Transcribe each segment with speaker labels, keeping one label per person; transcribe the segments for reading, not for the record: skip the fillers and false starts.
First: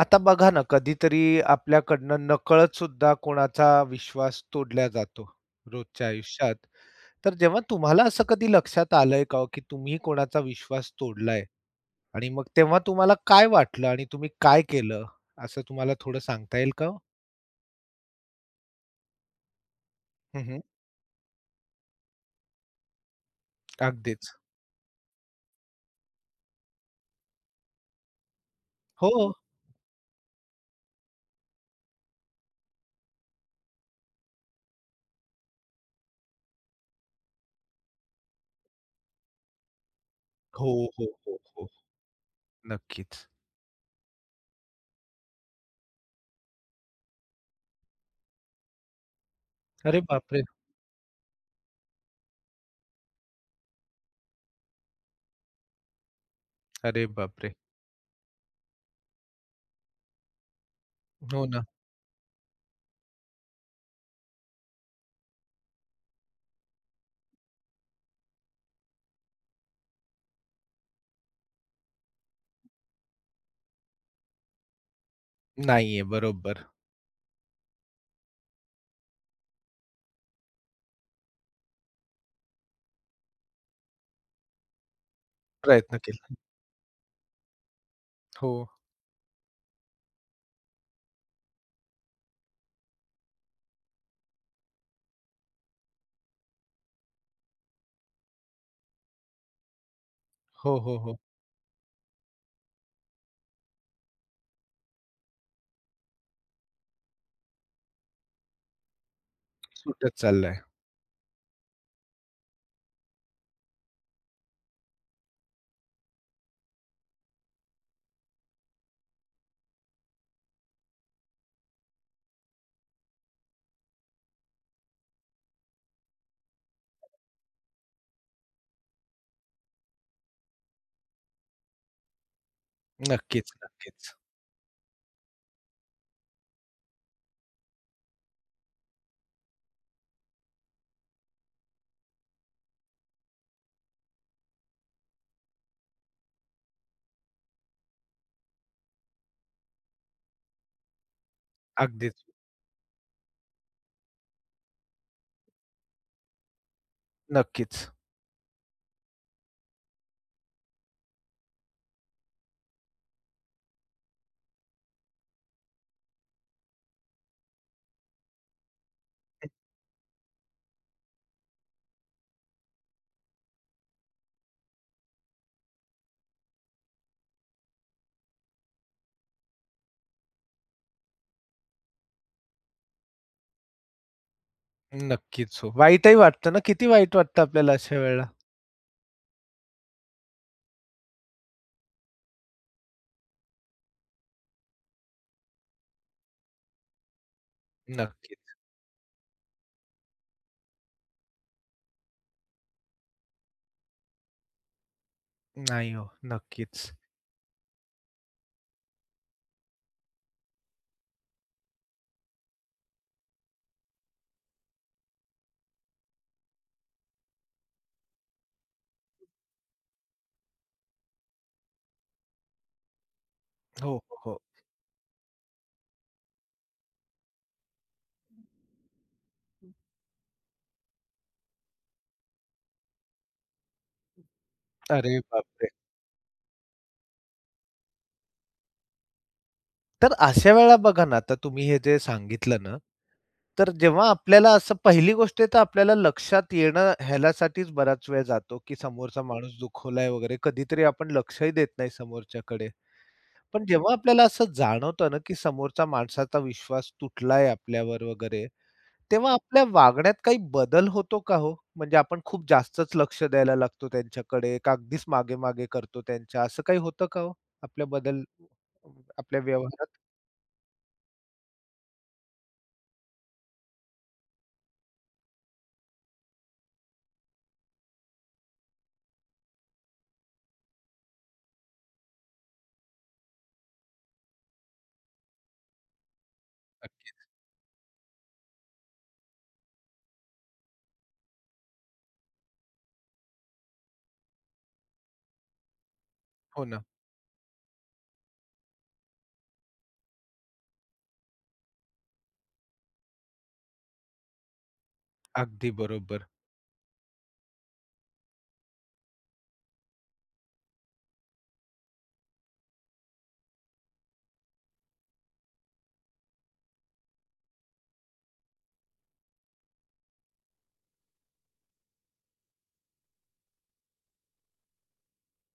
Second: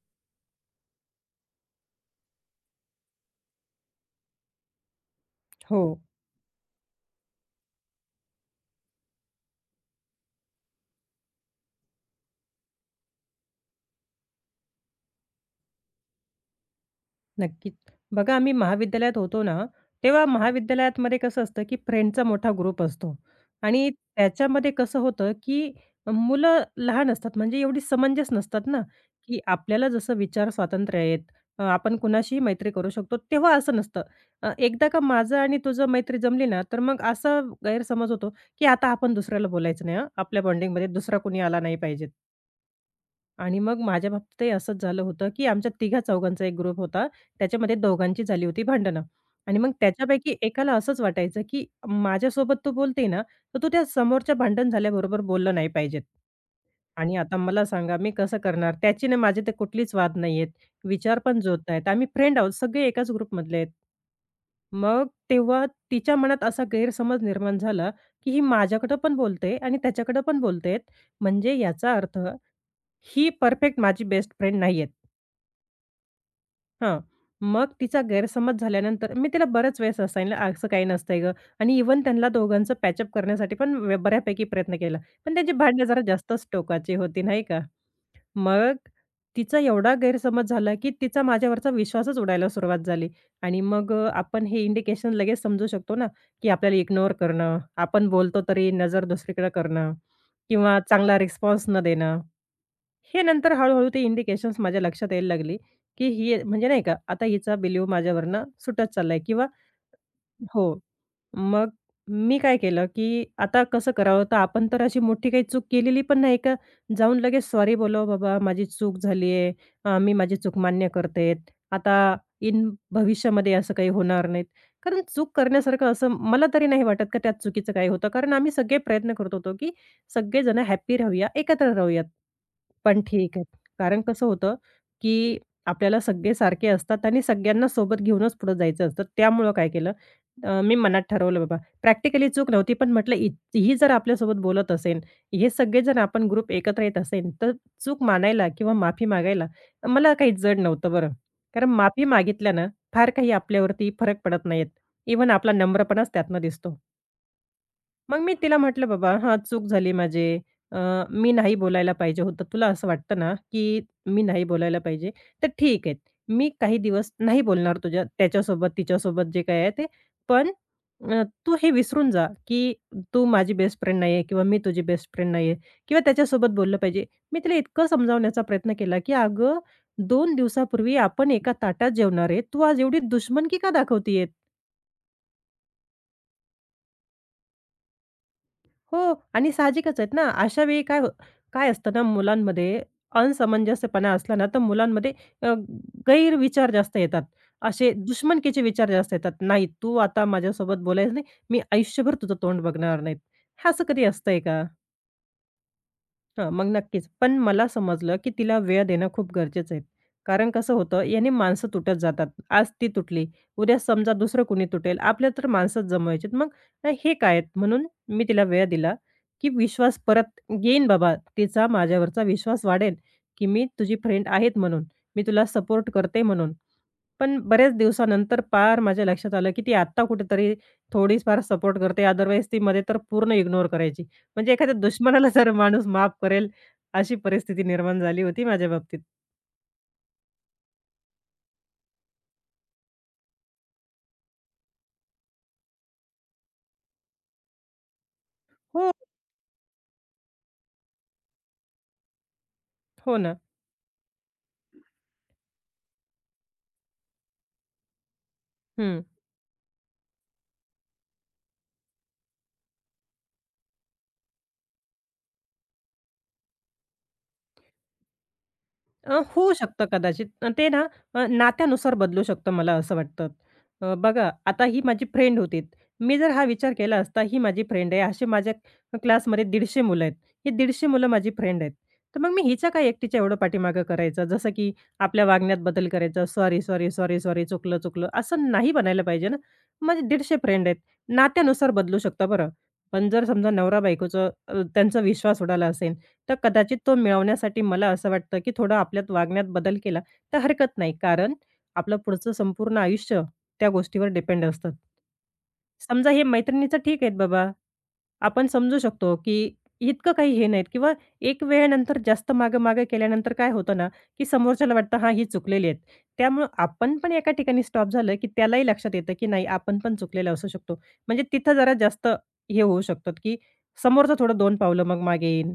Speaker 1: आता बघा ना, कधीतरी आपल्याकडनं नकळत सुद्धा कोणाचा विश्वास तोडला जातो
Speaker 2: हो,
Speaker 1: रोजच्या आयुष्यात. तर जेव्हा तुम्हाला असं कधी लक्षात आलंय का हो, की तुम्ही कोणाचा विश्वास तोडलाय? आणि मग तेव्हा तुम्हाला काय वाटलं आणि तुम्ही काय केलं? असं तुम्हाला थोडं सांगता येईल का हो?
Speaker 2: नक्कीच. बघा आम्ही महाविद्यालयात होतो ना, तेव्हा
Speaker 1: हं,
Speaker 2: महाविद्यालयामध्ये कसं असतं, की फ्रेंडचा मोठा ग्रुप असतो आणि
Speaker 1: अगदीच.
Speaker 2: त्याच्यामध्ये कसं होतं, की मुलं लहान असतात म्हणजे एवढी समंजस नसतात ना,
Speaker 1: हो.
Speaker 2: की आपल्याला जसं विचार स्वातंत्र्य आहेत, आपण कुणाशीही मैत्री करू शकतो, तेव्हा असं नसतं. एकदा का माझं आणि तुझं मैत्री जमली ना, तर मग असा गैरसमज होतो, की आता आपण दुसऱ्याला बोलायचं नाही हां, आपल्या
Speaker 1: हो,
Speaker 2: बॉन्डिंगमध्ये
Speaker 1: हो,
Speaker 2: दुसरा
Speaker 1: हो,
Speaker 2: कोणी आला
Speaker 1: हो.
Speaker 2: नाही पाहिजे.
Speaker 1: नक्कीच.
Speaker 2: आणि मग माझ्या बाबतीतही असंच झालं होतं, की आमच्या तिघा-चौघांचा एक ग्रुप होता. त्याच्यामध्ये दोघांची झाली होती भांडणं आणि मग
Speaker 1: अरे
Speaker 2: त्याच्यापैकी
Speaker 1: बापरे!
Speaker 2: एकाला असंच वाटायचं, की माझ्यासोबत तो बोलते ना, तर तो त्या समोरच्या भांडण झाल्याबरोबर बोलला नाही पाहिजेत.
Speaker 1: अरे
Speaker 2: आणि आता
Speaker 1: बापरे!
Speaker 2: मला सांगा मी कसं करणार? त्याची ना माझे तर कुठलीच वाद नाहीयेत. विचार पण
Speaker 1: हो
Speaker 2: जुळत
Speaker 1: ना.
Speaker 2: नाहीत. आम्ही फ्रेंड आहोत. सगळे एकाच ग्रुपमधले आहेत. मग तेव्हा तिच्या मनात असा गैरसमज निर्माण झाला, की ही माझ्याकडं पण बोलते आणि त्याच्याकडं पण बोलते. म्हणजे याचा अर्थ ही परफेक्ट माझी बेस्ट फ्रेंड नाहीयेत.
Speaker 1: नाहीये. बरोबर.
Speaker 2: हां. मग तिचा गैरसमज झाल्यानंतर मी तिला बऱ्याच वेळेस असं सांगितलं, "असं काही नसतंय गं" आणि इव्हन त्यांना दोघांचं पॅचअप करण्यासाठी पण व बऱ्यापैकी प्रयत्न केला. पण त्यांची भांडणं
Speaker 1: प्रयत्न
Speaker 2: जरा
Speaker 1: केला.
Speaker 2: जास्तच टोकाची होती, नाही का.
Speaker 1: हो.
Speaker 2: मग तिचा एवढा गैरसमज झाला, की तिचा माझ्यावरचा विश्वासच उडायला सुरुवात झाली आणि मग आपण हे इंडिकेशन लगेच समजू शकतो ना, की आपल्याला इग्नोर करणं, आपण बोलतो तरी नजर दुसरीकडे करणं
Speaker 1: हो,
Speaker 2: किंवा
Speaker 1: हो,
Speaker 2: चांगला
Speaker 1: हो.
Speaker 2: रिस्पॉन्स न देणं. हे नंतर हळू-हळू ते इंडिकेशन्स माझ्या लक्षात यायला लागली, की ही म्हणजे नाही का, आता हिचा बिलीव माझ्यावरनं सुटत चाललाय किंवा
Speaker 1: सुटत चाललाय.
Speaker 2: हो. मग मी काय केलं, की आता कसं करावं? तर आपण तर अशी मोठी काही चूक केलेली पण नाही का जाऊन लगेच सॉरी बोलावं, "बाबा माझी चूक झाली आहे. मी माझी चूक मान्य करते. आता इन भविष्यामध्ये असं काही होणार नाहीत." कारण चूक करण्यासारखं असं मला तरी नाही वाटत का त्यात चुकीचं काही होतं. कारण आम्ही सगळे प्रयत्न करत होतो, की सगळेजण हॅपी राहूया, एकत्र राहूयात. पण ठीक आहे.
Speaker 1: नक्कीच,
Speaker 2: कारण
Speaker 1: नक्कीच.
Speaker 2: कसं होतं, की आपल्याला सगळे सारखे असतात आणि सगळ्यांना सोबत घेऊनच पुढे जायचं असतं. त्यामुळं काय केलं मी मनात ठरवलं बाबा. प्रॅक्टिकली चूक नव्हती, पण म्हटलं ही जर आपल्यासोबत बोलत असेल, हे सगळेजण आपण ग्रुप एकत्र येत असेल, तर चूक मानायला किंवा माफी मागायला मला काही जड नव्हतं बरं. कारण माफी
Speaker 1: अगदीच.
Speaker 2: मागितल्यानं फार काही आपल्यावरती फरक पडत नाहीत. इवन आपला नम्रपणाच त्यातनं दिसतो.
Speaker 1: नक्कीच,
Speaker 2: मग मी तिला म्हटलं, "बाबा, हां, चूक झाली माझी. अ, मी नाही बोलायला पाहिजे होतं. तुला असं वाटतं ना, की मी नाही बोलायला पाहिजे, तर ठीक आहे. मी काही दिवस नाही बोलणार तुझ्या त्याच्यासोबत, तिच्यासोबत जे काही आहे ते. पण तू हे विसरून जा, की तू माझी बेस्ट फ्रेंड नाही आहे किंवा मी तुझी बेस्ट फ्रेंड नाही आहे किंवा त्याच्यासोबत बोललं पाहिजे." मी तिला इतकं समजावण्याचा प्रयत्न केला, की "अगं, 2 दिवसापूर्वी आपण एका ताटात जेवणार आहे. तू आज एवढी दुश्मन की का दाखवते
Speaker 1: नक्कीच हो. वाईटही वाटतं ना, किती वाईट वाटतं आपल्याला अशा वेळेला.
Speaker 2: हो आणि साहजिकच आहेत ना, अशा वेळी काय हो काय असतं ना मुलांमध्ये असमंजस्यपणा असला ना, तर मुलांमध्ये अ, गैरविचार जास्त येतात. असे
Speaker 1: नक्कीच.
Speaker 2: दुश्मनकीचे विचार जास्त येतात. "नाही, तू आता माझ्यासोबत बोलायचं नाही. मी आयुष्यभर तुझं तोंड बघणार नाहीत." हे असं कधी असतंय का?
Speaker 1: नाही हो,
Speaker 2: हां, मग
Speaker 1: नक्कीच.
Speaker 2: नक्कीच. पण मला समजलं, की तिला वेळ देणं खूप गरजेचं आहे. कारण कसं होतं, याने माणसं तुटत जातात. आज ती तुटली, उद्या समजा दुसरं कोणी तुटेल. आपल्या तर माणसंच जमवायचीत. मग हे काय आहेत? म्हणून मी तिला वेळ दिला, की विश्वास परत येईन बाबा. तिचा माझ्यावरचा विश्वास वाढेल, की मी
Speaker 1: हो,
Speaker 2: तुझी
Speaker 1: हो,
Speaker 2: फ्रेंड
Speaker 1: हो.
Speaker 2: आहेत म्हणून. मी तुला सपोर्ट करते म्हणून. पण बऱ्याच दिवसानंतर पार माझ्या लक्षात आलं, की ती आत्ता कुठेतरी थोडीफार सपोर्ट करते. अदरवाईज ती मध्ये तर पूर्ण इग्नोर करायची. म्हणजे एखाद्या
Speaker 1: अरे
Speaker 2: दुश्मनाला जर
Speaker 1: बापरे!
Speaker 2: माणूस माफ करेल, अशी परिस्थिती निर्माण झाली होती माझ्या बाबतीत.
Speaker 1: तर अशा वेळेला बघा ना, आता तुम्ही हे जे सांगितलं ना, तर जेव्हा आपल्याला असं पहिली गोष्ट आहे तर आपल्याला लक्षात येणं ह्यालासाठीच बराच वेळ जातो, की
Speaker 2: हो.
Speaker 1: समोरचा माणूस दुखवलाय वगैरे. कधीतरी आपण लक्षही देत नाही समोरच्याकडे.
Speaker 2: हो ना.
Speaker 1: पण जेव्हा आपल्याला असं जाणवतं ना, की समोरचा माणसाचा विश्वास तुटलाय आपल्यावर वगैरे,
Speaker 2: हं.
Speaker 1: तेव्हा आपल्या वागण्यात काही बदल होतो का हो? म्हणजे आपण खूप जास्तच लक्ष द्यायला लागतो त्यांच्याकडे, का अगदीच मागे-मागे करतो त्यांच्या, असं काही होतं का हो? आपल्या बदल आपल्या
Speaker 2: होऊ शकतं
Speaker 1: व्यवहारात?
Speaker 2: कदाचित. अ, ते ना अ, नात्यानुसार बदलू शकतं मला असं वाटतं. बघा आता ही माझी फ्रेंड होती. मी जर हा विचार केला असता ही माझी फ्रेंड आहे. असे माझ्या क्लासमध्ये 150 मुलं आहेत. ही 150 मुलं माझी फ्रेंड आहेत. तर मग मी हिच्या काय एकटीच्या एवढं पाठीमागं करायचं? जसं की आपल्या वागण्यात बदल करायचा. सॉरी, सॉरी,
Speaker 1: नक्की.
Speaker 2: सॉरी, सॉरी, चुकलं, चुकलं असं नाही बनायला पाहिजे ना. माझे 150 फ्रेंड आहेत. नात्यानुसार बदलू शकतं बरं. पण जर समजा नवरा बायकोचं त्यांचा विश्वास उडाला असेल तर
Speaker 1: हो
Speaker 2: कदाचित
Speaker 1: ना.
Speaker 2: तो मिळवण्यासाठी मला असं वाटतं, की थोडं आपल्यात वागण्यात बदल केला तर हरकत नाही. कारण आपलं पुढचं संपूर्ण आयुष्य त्या गोष्टीवर डिपेंड असतं.
Speaker 1: अगदी
Speaker 2: समजा हे
Speaker 1: बरोबर.
Speaker 2: मैत्रिणीचं ठीक आहेत बाबा. आपण समजू शकतो, की इतकं काही हे नाहीत किंवा एक वेळेनंतर जास्त मागे-मागे केल्यानंतर काय होतं ना, की समोरच्याला वाटतं हां, ही चुकलेली आहेत. त्यामुळं आपण पण एका ठिकाणी स्टॉप झालं, की त्यालाही लक्षात येतं, की नाही आपण पण चुकलेलं असू शकतो. म्हणजे तिथं जरा जास्त हे होऊ शकतात, की समोरचं थोडं 2 पावलं मग मागे येईन,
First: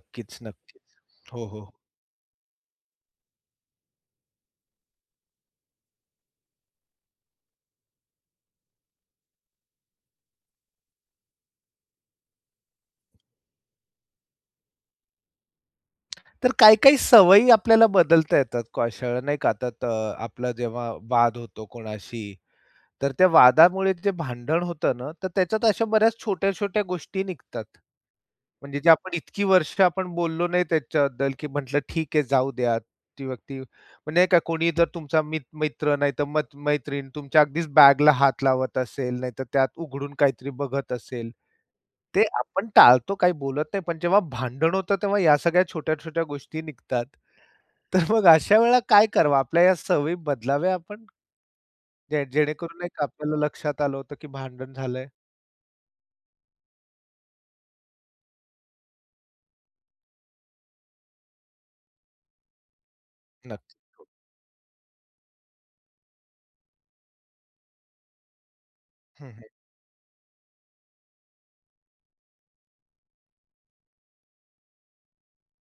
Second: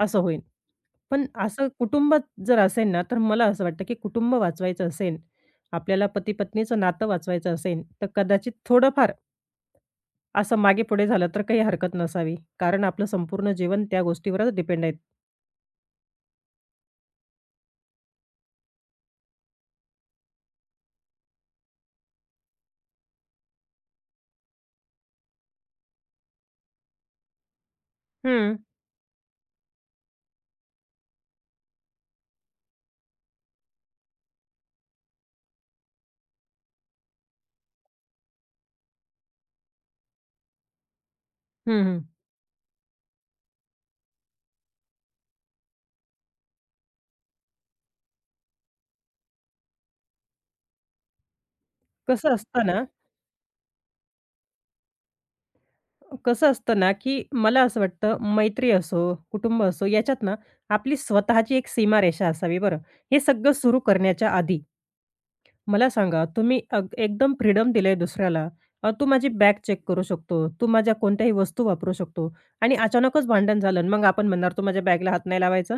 Speaker 2: असं होईल.
Speaker 1: नक्कीच.
Speaker 2: पण
Speaker 1: हो, हो.
Speaker 2: असं कुटुंबात जर असेल ना, तर मला असं वाटतं की कुटुंब वाचवायचं असेल, आपल्याला पती-पत्नीचं नातं वाचवायचं असेल, तर कदाचित थोडंफार असं मागे-पुढे झालं तर काही हरकत नसावी. कारण आपलं संपूर्ण जीवन त्या गोष्टीवरच डिपेंड आहे.
Speaker 1: तर काही-काही सवयी आपल्याला बदलता येतात, कौशल्य नाही का? आता त आपला जेव्हा वाद होतो कोणाशी तर त्या वादामुळे जे भांडण होतं ना, तर त्याच्यात अशा बऱ्याच छोट्या-छोट्या गोष्टी निघतात.
Speaker 2: हं.
Speaker 1: म्हणजे जे आपण इतकी वर्ष आपण बोललो नाही त्याच्याबद्दल, की म्हटलं ठीक आहे जाऊ द्या. ती व्यक्ती म्हणजे नाही का कोणी जर तुमचा मित्र नाहीतर मैत्रीण तुमच्या अगदीच बॅगला हात लावत असेल, नाहीतर त्यात उघडून काहीतरी बघत असेल.
Speaker 2: हं, हं.
Speaker 1: ते आपण टाळतो, काही बोलत नाही. पण जेव्हा भांडण होतं तेव्हा या सगळ्या छोट्या-छोट्या गोष्टी निघतात. तर मग अशा वेळेला काय करावं? आपल्या या सवयी बदलाव्या आपण? जे
Speaker 2: कसं असतं
Speaker 1: जेणेकरून
Speaker 2: ना
Speaker 1: नाही का आपल्याला लक्षात आलं होतं, की भांडण झालंय.
Speaker 2: कसं असतं ना की मला असं वाटतं मैत्री असो, कुटुंब असो याच्यात ना आपली स्वतःची एक सीमारेषा असावी बरं. हे सगळं
Speaker 1: नक्कीच.
Speaker 2: सुरू
Speaker 1: हो.
Speaker 2: करण्याच्या आधी. मला सांगा, तुम्ही अग एकदम फ्रीडम दिलंय दुसऱ्याला. तू माझी
Speaker 1: हं, हं.
Speaker 2: बॅग चेक करू शकतो, तू माझ्या कोणत्याही वस्तू वापरू शकतो आणि अचानकच भांडण झालं आणि मग आपण म्हणणार, "तू माझ्या बॅगला हात नाही लावायचा,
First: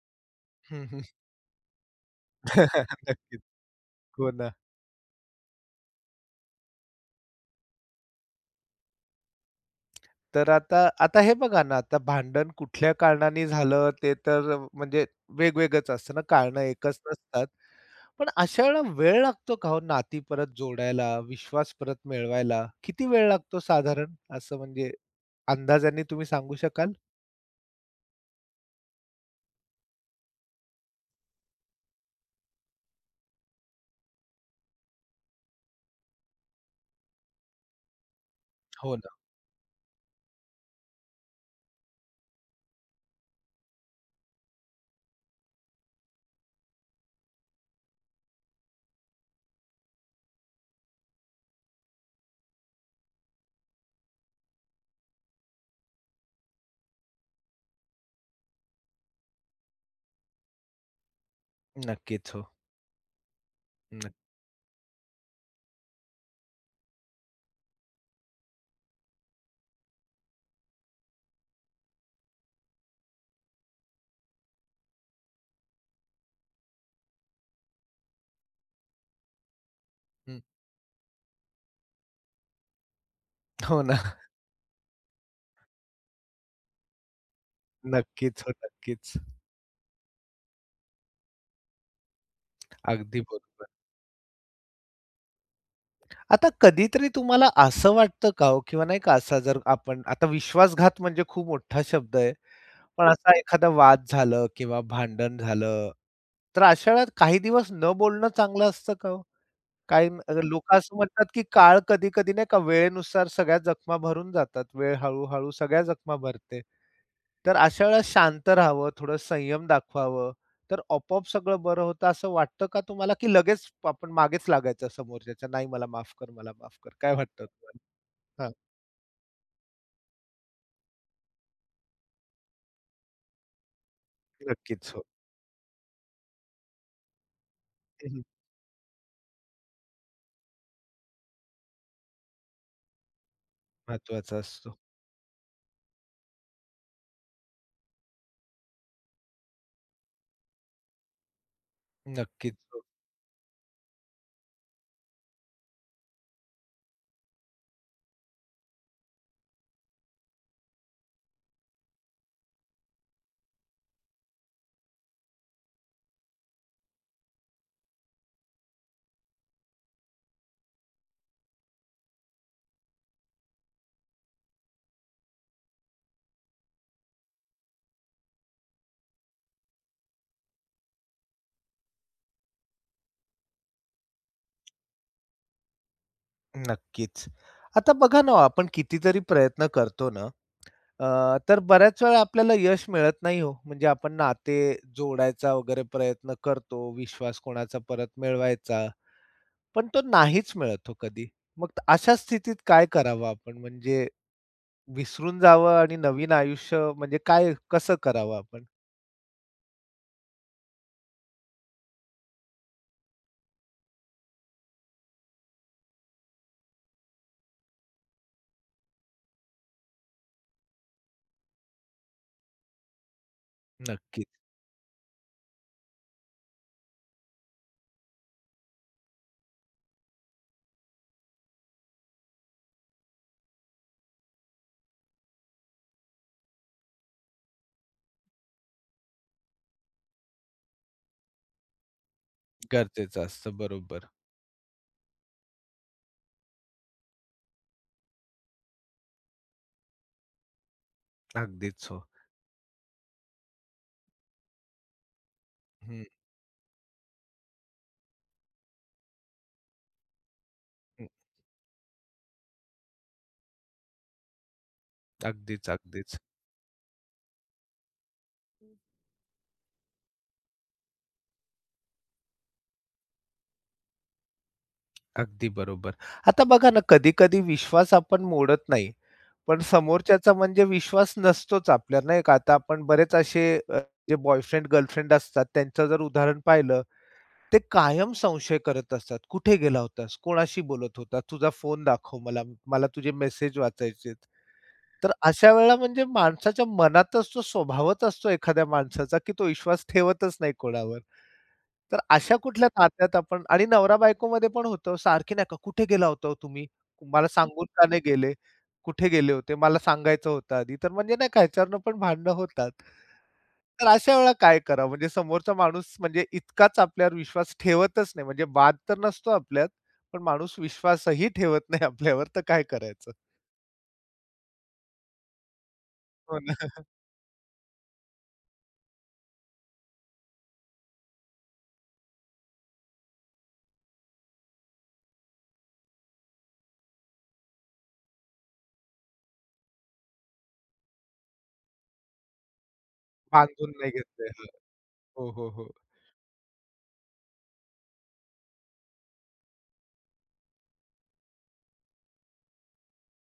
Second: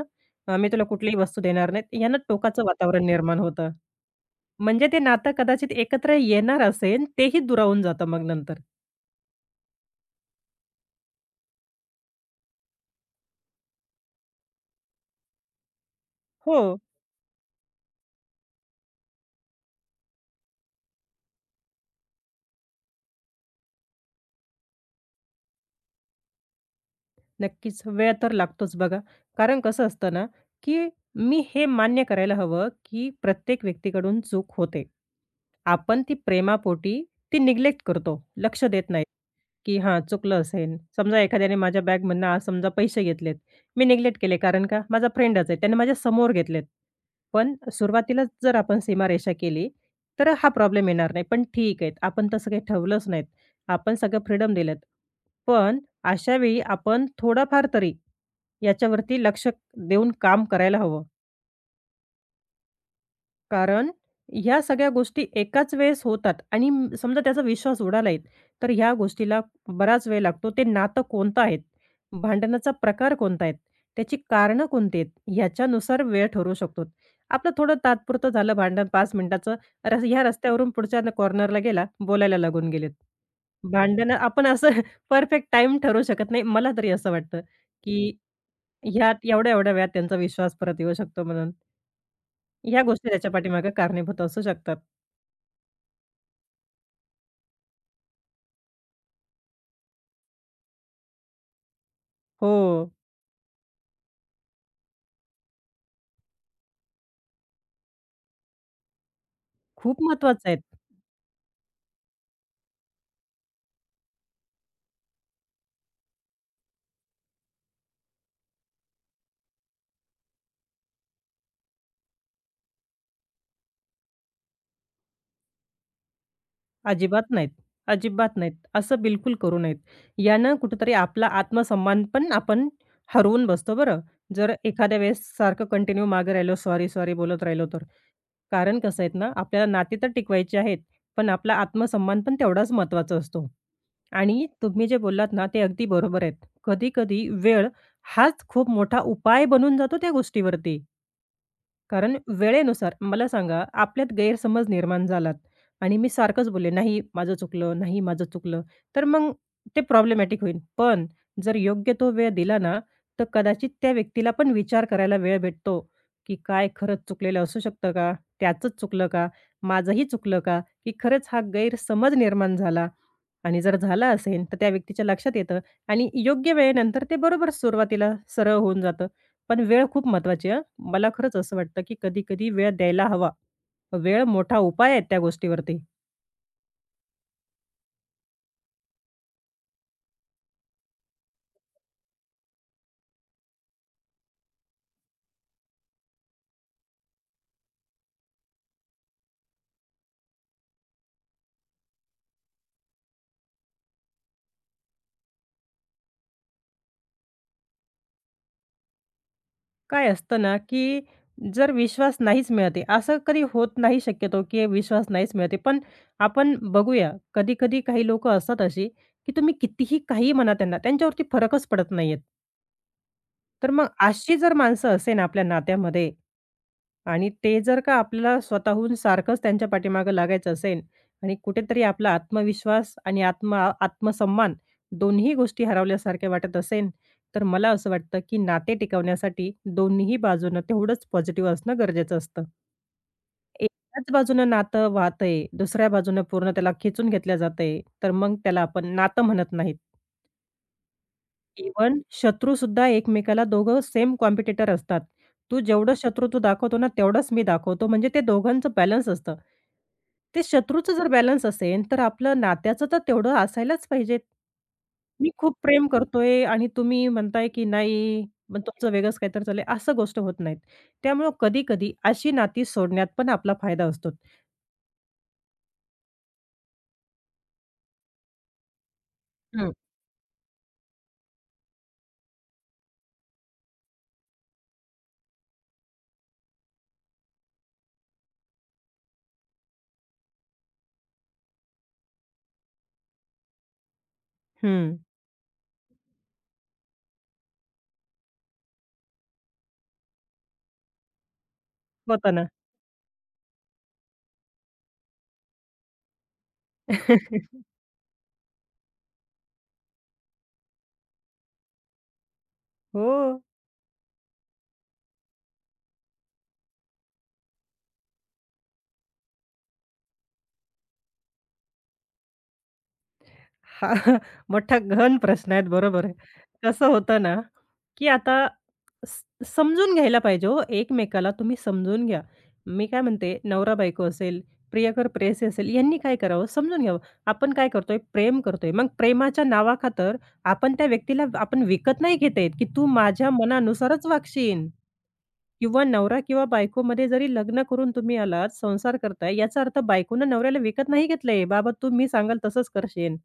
Speaker 2: मी तुला
Speaker 1: हं, हं.
Speaker 2: कुठलीही वस्तू देणार नाहीत." यानं टोकाचं वातावरण निर्माण
Speaker 1: नक्कीच.
Speaker 2: होतं.
Speaker 1: हो ना.
Speaker 2: म्हणजे ते नातं कदाचित एकत्र येणार असेल, तेही दुरावून जातं मग नंतर.
Speaker 1: तर आता आता हे बघा ना, आता भांडण कुठल्या कारणाने झालं ते तर म्हणजे वेगवेगळंच असतं ना,
Speaker 2: हो.
Speaker 1: कारणं एकच नसतात. पण अशा वेळेला वेळ लागतो का हो नाती परत जोडायला, विश्वास परत मिळवायला? किती वेळ लागतो साधारण असं म्हणजे अंदाजाने तुम्ही सांगू शकाल?
Speaker 2: नक्कीच. वेळ तर लागतोच बघा. कारण कसं असतं ना, की मी हे मान्य करायला हवं, की प्रत्येक व्यक्तीकडून चूक होते. आपण ती प्रेमापोटी ती निग्लेक्ट करतो, लक्ष देत
Speaker 1: हो
Speaker 2: नाही,
Speaker 1: ना.
Speaker 2: की हां, चुकलं असेल. समजा एखाद्याने माझ्या बॅगमधनं आज समजा पैसे घेतलेत. मी निग्लेक्ट केले कारण का माझा फ्रेंडच आहे. त्याने माझ्या समोर घेतलेत. पण सुरुवातीलाच जर आपण सीमारेषा केली, तर हा प्रॉब्लेम येणार नाही. पण ठीक आहे, आपण तसं काही ठेवलंच नाहीत. आपण सगळं फ्रीडम दिलेत. पण अशावेळी आपण थोडाफार तरी याच्यावरती लक्ष देऊन काम करायला हवं.
Speaker 1: नक्कीच. हो.
Speaker 2: कारण
Speaker 1: नक्की.
Speaker 2: ह्या सगळ्या गोष्टी एकाच वेळेस होतात आणि समजा त्याचा विश्वास उडालाय, तर ह्या गोष्टीला बराच वेळ लागतो. ते नातं कोणतं आहे? भांडणाचा प्रकार कोणता आहे? त्याची कारणं कोणती आहेत? ह्याच्यानुसार वेळ ठरवू शकतो. आपलं थोडं तात्पुरतं झालं भांडण 5 मिनिटाचं. रस ह्या
Speaker 1: हं.
Speaker 2: रस्त्यावरून पुढच्या कॉर्नरला गेला, बोलायला लागून गेलेत.
Speaker 1: हो ना.
Speaker 2: भांडणं आपण असं परफेक्ट टाईम ठरवू शकत नाही. मला तरी असं वाटतं, की
Speaker 1: नक्कीच, हो.
Speaker 2: ह्यात
Speaker 1: नक्कीच.
Speaker 2: एवढ्या-एवढ्या वेळात त्यांचा विश्वास परत येऊ शकतो म्हणून. ह्या गोष्टी
Speaker 1: अगदी
Speaker 2: त्याच्या
Speaker 1: बरोबर.
Speaker 2: पाठीमागे कारणीभूत असू शकतात.
Speaker 1: आता कधीतरी तुम्हाला असं वाटतं का हो किंवा नाही का असा जर आपण आता विश्वासघात म्हणजे खूप मोठा शब्द आहे.
Speaker 2: हो,
Speaker 1: पण असा एखादा वाद झालं किंवा भांडण झालं, तर अशा वेळेला काही दिवस न बोलणं चांगलं असतं का हो?
Speaker 2: खूप
Speaker 1: काही
Speaker 2: महत्त्वाचं आहेत.
Speaker 1: लोकं असं म्हणतात, की काळ कधी-कधी नाही का वेळेनुसार सगळ्या जखमा भरून जातात. वेळ हळू-हळू सगळ्या जखमा भरते. तर अशा वेळेला शांत राहावं, थोडं संयम दाखवावं, तर आपोआप सगळं बरं होतं असं वाटतं का तुम्हाला, की लगेच आपण मागेच लागायचं समोरच्याच्या, "नाही मला माफ कर, मला माफ कर." काय
Speaker 2: अजिबात
Speaker 1: वाटतं
Speaker 2: नाहीत,
Speaker 1: तुम्हाला?
Speaker 2: अजिबात
Speaker 1: हां,
Speaker 2: नाहीत. असं बिलकुल करू नयेत. यानं कुठेतरी आपला आत्मसन्मान पण आपण हरवून बसतो बरं. जर
Speaker 1: नक्कीच
Speaker 2: एखाद्या
Speaker 1: हो.
Speaker 2: वेळेस सारखं कंटिन्यू मागे राहिलो, सॉरी, सॉरी बोलत राहिलो तर.
Speaker 1: हं,
Speaker 2: कारण कसं आहेत ना, आपल्याला नाती तर टिकवायची आहेत, पण आपला आत्मसन्मान पण तेवढाच महत्त्वाचा असतो.
Speaker 1: महत्वाचा
Speaker 2: आणि
Speaker 1: असतो.
Speaker 2: तुम्ही जे बोललात ना, ते अगदी बरोबर आहेत. कधी-कधी वेळ हाच खूप मोठा उपाय बनून जातो त्या गोष्टीवरती. कारण
Speaker 1: नक्कीच हो.
Speaker 2: वेळेनुसार मला सांगा, आपल्यात गैरसमज निर्माण झालात आणि मी सारखंच बोलले, "नाही, माझं चुकलं, नाही माझं चुकलं." तर मग ते प्रॉब्लेमॅटिक होईल. पण जर योग्य तो वेळ दिला ना, तर कदाचित त्या व्यक्तीला पण विचार करायला वेळ भेटतो, की काय खरंच चुकलेलं असू शकतं का? त्याचंच चुकलं का? माझंही चुकलं का? की खरंच हा गैरसमज निर्माण झाला? आणि जर झालं असेल, तर त्या व्यक्तीच्या लक्षात येतं आणि योग्य वेळेनंतर ते बरोबर सुरुवातीला सरळ होऊन जातं. पण वेळ खूप महत्त्वाची आहे हां. मला खरंच असं वाटतं, की कधी-कधी वेळ द्यायला हवा. वेळ मोठा उपाय आहे त्या गोष्टीवरती.
Speaker 1: नक्कीच. आता बघा ना, हो, आपण कितीतरी प्रयत्न करतो ना तर बऱ्याच वेळा आपल्याला यश मिळत नाही हो. म्हणजे आपण नाते जोडायचा वगैरे प्रयत्न करतो, विश्वास कोणाचा परत मिळवायचा, पण तो नाहीच मिळत हो कधी. मग अशा स्थितीत काय करावं आपण? म्हणजे विसरून जावं आणि नवीन आयुष्य म्हणजे काय कसं करावं आपण?
Speaker 2: काय असतं ना, की जर विश्वास नाहीच मिळत असं कधी होत नाही शक्यतो, की विश्वास नाहीच मिळत पण आपण बघूया, कधी-कधी काही लोकं असतात अशी, की तुम्ही कितीही काही म्हणा त्यांना, त्यांच्यावरती फरकच पडत नाहीयेत. तर मग
Speaker 1: नक्कीच.
Speaker 2: अशी जर माणसं असेल आपल्या नात्यामध्ये, आणि ते जर का आपल्याला स्वतःहून सारखंच त्यांच्या पाठीमागं लागायचं असेल आणि कुठेतरी आपला आत्मविश्वास आणि आत्मसन्मान दोन्ही गोष्टी हरवल्यासारख्या वाटत असेल, तर मला असं वाटतं, की नाते टिकवण्यासाठी दोन्हीही बाजूनं तेवढंच पॉझिटिव्ह असणं गरजेचं असतं.
Speaker 1: गरजेचं असतं. बरोबर.
Speaker 2: एकाच बाजूनं नातं वाहतंय, दुसऱ्या बाजूनं पूर्ण त्याला खेचून घेतलं जातंय, तर मग त्याला आपण नातं म्हणत नाहीत.
Speaker 1: अगदीच
Speaker 2: इव्हन
Speaker 1: हो.
Speaker 2: शत्रूसुद्धा एकमेकाला दोघं सेम कॉम्पिटिटर असतात. तू जेवढं
Speaker 1: हं,
Speaker 2: शत्रुत्व दाखवतो ना, तेवढंच मी दाखवतो म्हणजे ते दोघांचं बॅलन्स असतं. ते शत्रूचं
Speaker 1: हं.
Speaker 2: जर बॅलन्स असेल, तर आपलं नात्याचं तर तेवढं असायलाच पाहिजे. मी खूप
Speaker 1: अगदीच,
Speaker 2: प्रेम
Speaker 1: अगदीच.
Speaker 2: करतोय आणि तुम्ही म्हणताय की नाही, मग तुमचं वेगळंच काहीतरी चाललंय, असं गोष्ट होत नाहीत. त्यामुळं कधी-कधी अशी नाती सोडण्यात पण आपला फायदा असतो.
Speaker 1: अगदी बरोबर. आता बघा ना, कधी-कधी विश्वास आपण मोडत नाही, पण
Speaker 2: हं.
Speaker 1: समोरच्याचा म्हणजे विश्वास नसतोच आपल्यावर नाही का. आता आपण बरेच असे जे बॉयफ्रेंड, गर्लफ्रेंड असतात त्यांचं जर उदाहरण पाहिलं, ते कायम संशय करत असतात. "कुठे गेला होतास? कोणाशी बोलत होता? तुझा फोन दाखव मला. मला तुझे मेसेज वाचायचेत."
Speaker 2: हं.
Speaker 1: तर अशा वेळेला म्हणजे माणसाच्या मनातच तो स्वभावच असतो एखाद्या माणसाचा, की तो विश्वास ठेवतच नाही कोणावर. तर
Speaker 2: होतं
Speaker 1: अशा
Speaker 2: ना.
Speaker 1: कुठल्या नात्यात आपण आणि नवरा-बायकोमध्ये पण होतं, सारखे नाही का, "कुठे गेला होता ओ तुम्ही? मला सांगून का नाही गेले? कुठे गेले होते? मला सांगायचं होतं आधी." तर म्हणजे नाही का ह्याच्यावरनं पण भांडणं होतात.
Speaker 2: हो.
Speaker 1: तर अशा वेळेला काय करावं? म्हणजे समोरचा माणूस म्हणजे इतकाच आपल्यावर विश्वास ठेवतच नाही. म्हणजे वाद तर नसतो आपल्यात, पण माणूस विश्वासही ठेवत नाही आपल्यावर, तर काय करायचं?
Speaker 2: हा मोठा गहन प्रश्न आहेत. बरोबर आहे.
Speaker 1: हो ना.
Speaker 2: कसं होतं ना, की आता स समजून घ्यायला पाहिजे हो एकमेकाला तुम्ही समजून घ्या. मी काय म्हणते नवरा-बायको असेल, प्रियकर प्रेयसी असेल यांनी काय करावं समजून घ्यावं. आपण काय करतोय? प्रेम करतोय. मग प्रेमाच्या नावाखातर आपण त्या व्यक्तीला आपण विकत नाही घेत आहेत, की तू माझ्या
Speaker 1: बांधून नाही
Speaker 2: मनानुसारच
Speaker 1: घेतलंय.
Speaker 2: वागशील
Speaker 1: हो, हो, हो.
Speaker 2: किंवा नवरा किंवा बायकोमध्ये जरी लग्न करून तुम्ही आलात, संसार करताय याचा अर्थ बायकोनं नवऱ्याला विकत नाही घेतलंय. "बाबा तू मी सांगाल तसंच करशील."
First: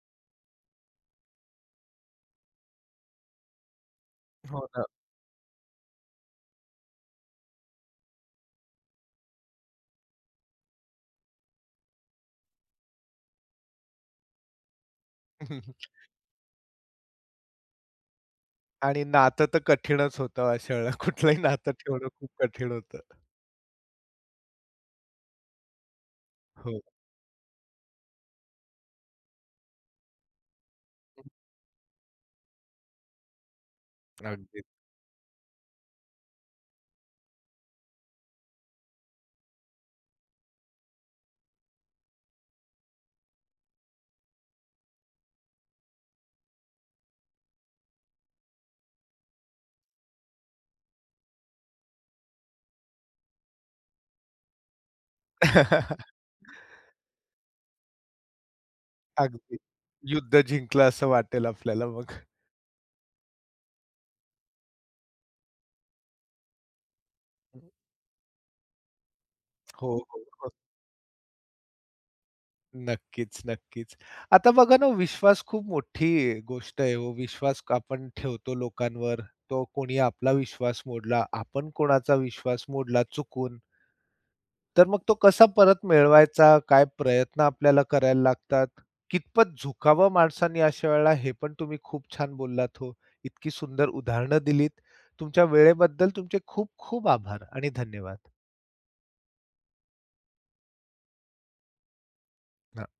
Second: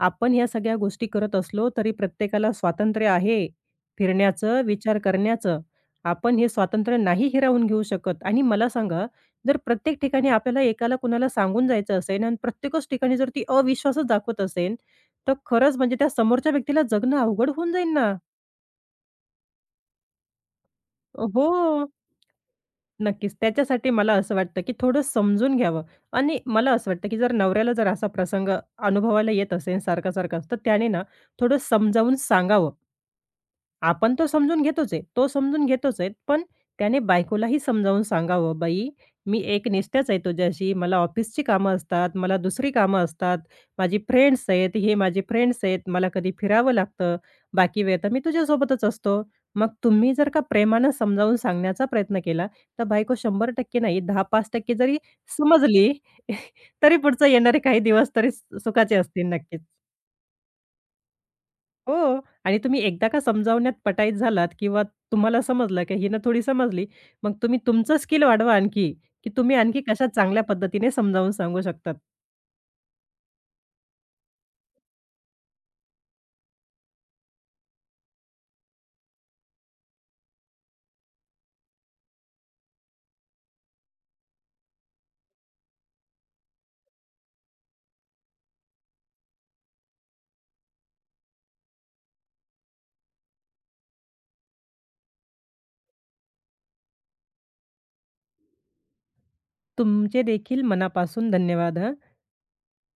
Speaker 2: आपण या सगळ्या गोष्टी करत असलो तरी प्रत्येकाला स्वातंत्र्य आहे फिरण्याचं,
Speaker 1: हो ना.
Speaker 2: विचार करण्याचं. आपण हे स्वातंत्र्य नाही हिरावून घेऊ शकत आणि मला सांगा, जर प्रत्येक ठिकाणी आपल्याला एकाला कुणाला सांगून जायचं असेल आणि प्रत्येकच ठिकाणी जर ती अविश्वासच दाखवत असेल, तर खरंच म्हणजे त्या समोरच्या व्यक्तीला जगणं अवघड होऊन जाईल ना.
Speaker 1: आणि नातं तर कठीणच होतं अशा वेळेला. कुठलंही
Speaker 2: हो,
Speaker 1: नातं ठेवणं खूप कठीण होतं.
Speaker 2: नक्कीच. त्याच्यासाठी मला असं वाटतं, की थोडं समजून घ्यावं आणि मला
Speaker 1: हो.
Speaker 2: असं वाटतं, की जर नवऱ्याला जर असा प्रसंग अनुभवायला येत असेल सारखा-सारखाच, तर त्याने ना थोडं समजावून सांगावं. आपण तो
Speaker 1: अगदी.
Speaker 2: समजून घेतोच आहे. तो समजून घेतोच आहे. पण त्याने बायकोलाही समजावून सांगावं, "बाई, मी एकनिष्ठाच आहे तुझ्याशी. मला ऑफिसची कामं असतात, मला दुसरी कामं असतात. माझी फ्रेंड्स आहेत, हे माझे फ्रेंड्स आहेत. मला कधी फिरावं लागतं. बाकी वेळ तर मी तुझ्यासोबतच असतो." मग तुम्ही जर का प्रेमानं समजावून सांगण्याचा प्रयत्न केला, तर बायको 100% नाही, 10-5% जरी समजली, तरी पुढचं येणारे काही दिवस तरी सुखाचे असतील
Speaker 1: अगदी.
Speaker 2: नक्कीच.
Speaker 1: युद्ध जिंकलं असं वाटेल आपल्याला मग.
Speaker 2: हो. आणि तुम्ही एकदा का समजावण्यात पटाईत झालात किंवा तुम्हाला समजलं की हिनं थोडी समजली, मग तुम्ही तुमचं स्किल वाढवा आणखी, की तुम्ही आणखी
Speaker 1: हो,
Speaker 2: कशा
Speaker 1: हो,
Speaker 2: चांगल्या
Speaker 1: हो.
Speaker 2: पद्धतीने समजावून सांगू शकतात.
Speaker 1: नक्कीच, नक्कीच. आता बघा ना, विश्वास खूप मोठी गोष्ट आहे हो. विश्वास आपण ठेवतो लोकांवर. तो कोणी आपला विश्वास मोडला, आपण कोणाचा विश्वास मोडला चुकून, तर मग तो कसा परत मिळवायचा? काय प्रयत्न आपल्याला करायला लागतात? कितपत झुकावं माणसाने अशा वेळेला हे पण तुम्ही खूप छान बोललात हो. इतकी सुंदर उदाहरणं दिलीत. तुमच्या वेळेबद्दल तुमचे खूप खूप आभार आणि धन्यवाद.
Speaker 2: तुमचे देखील मनापासून धन्यवाद हां.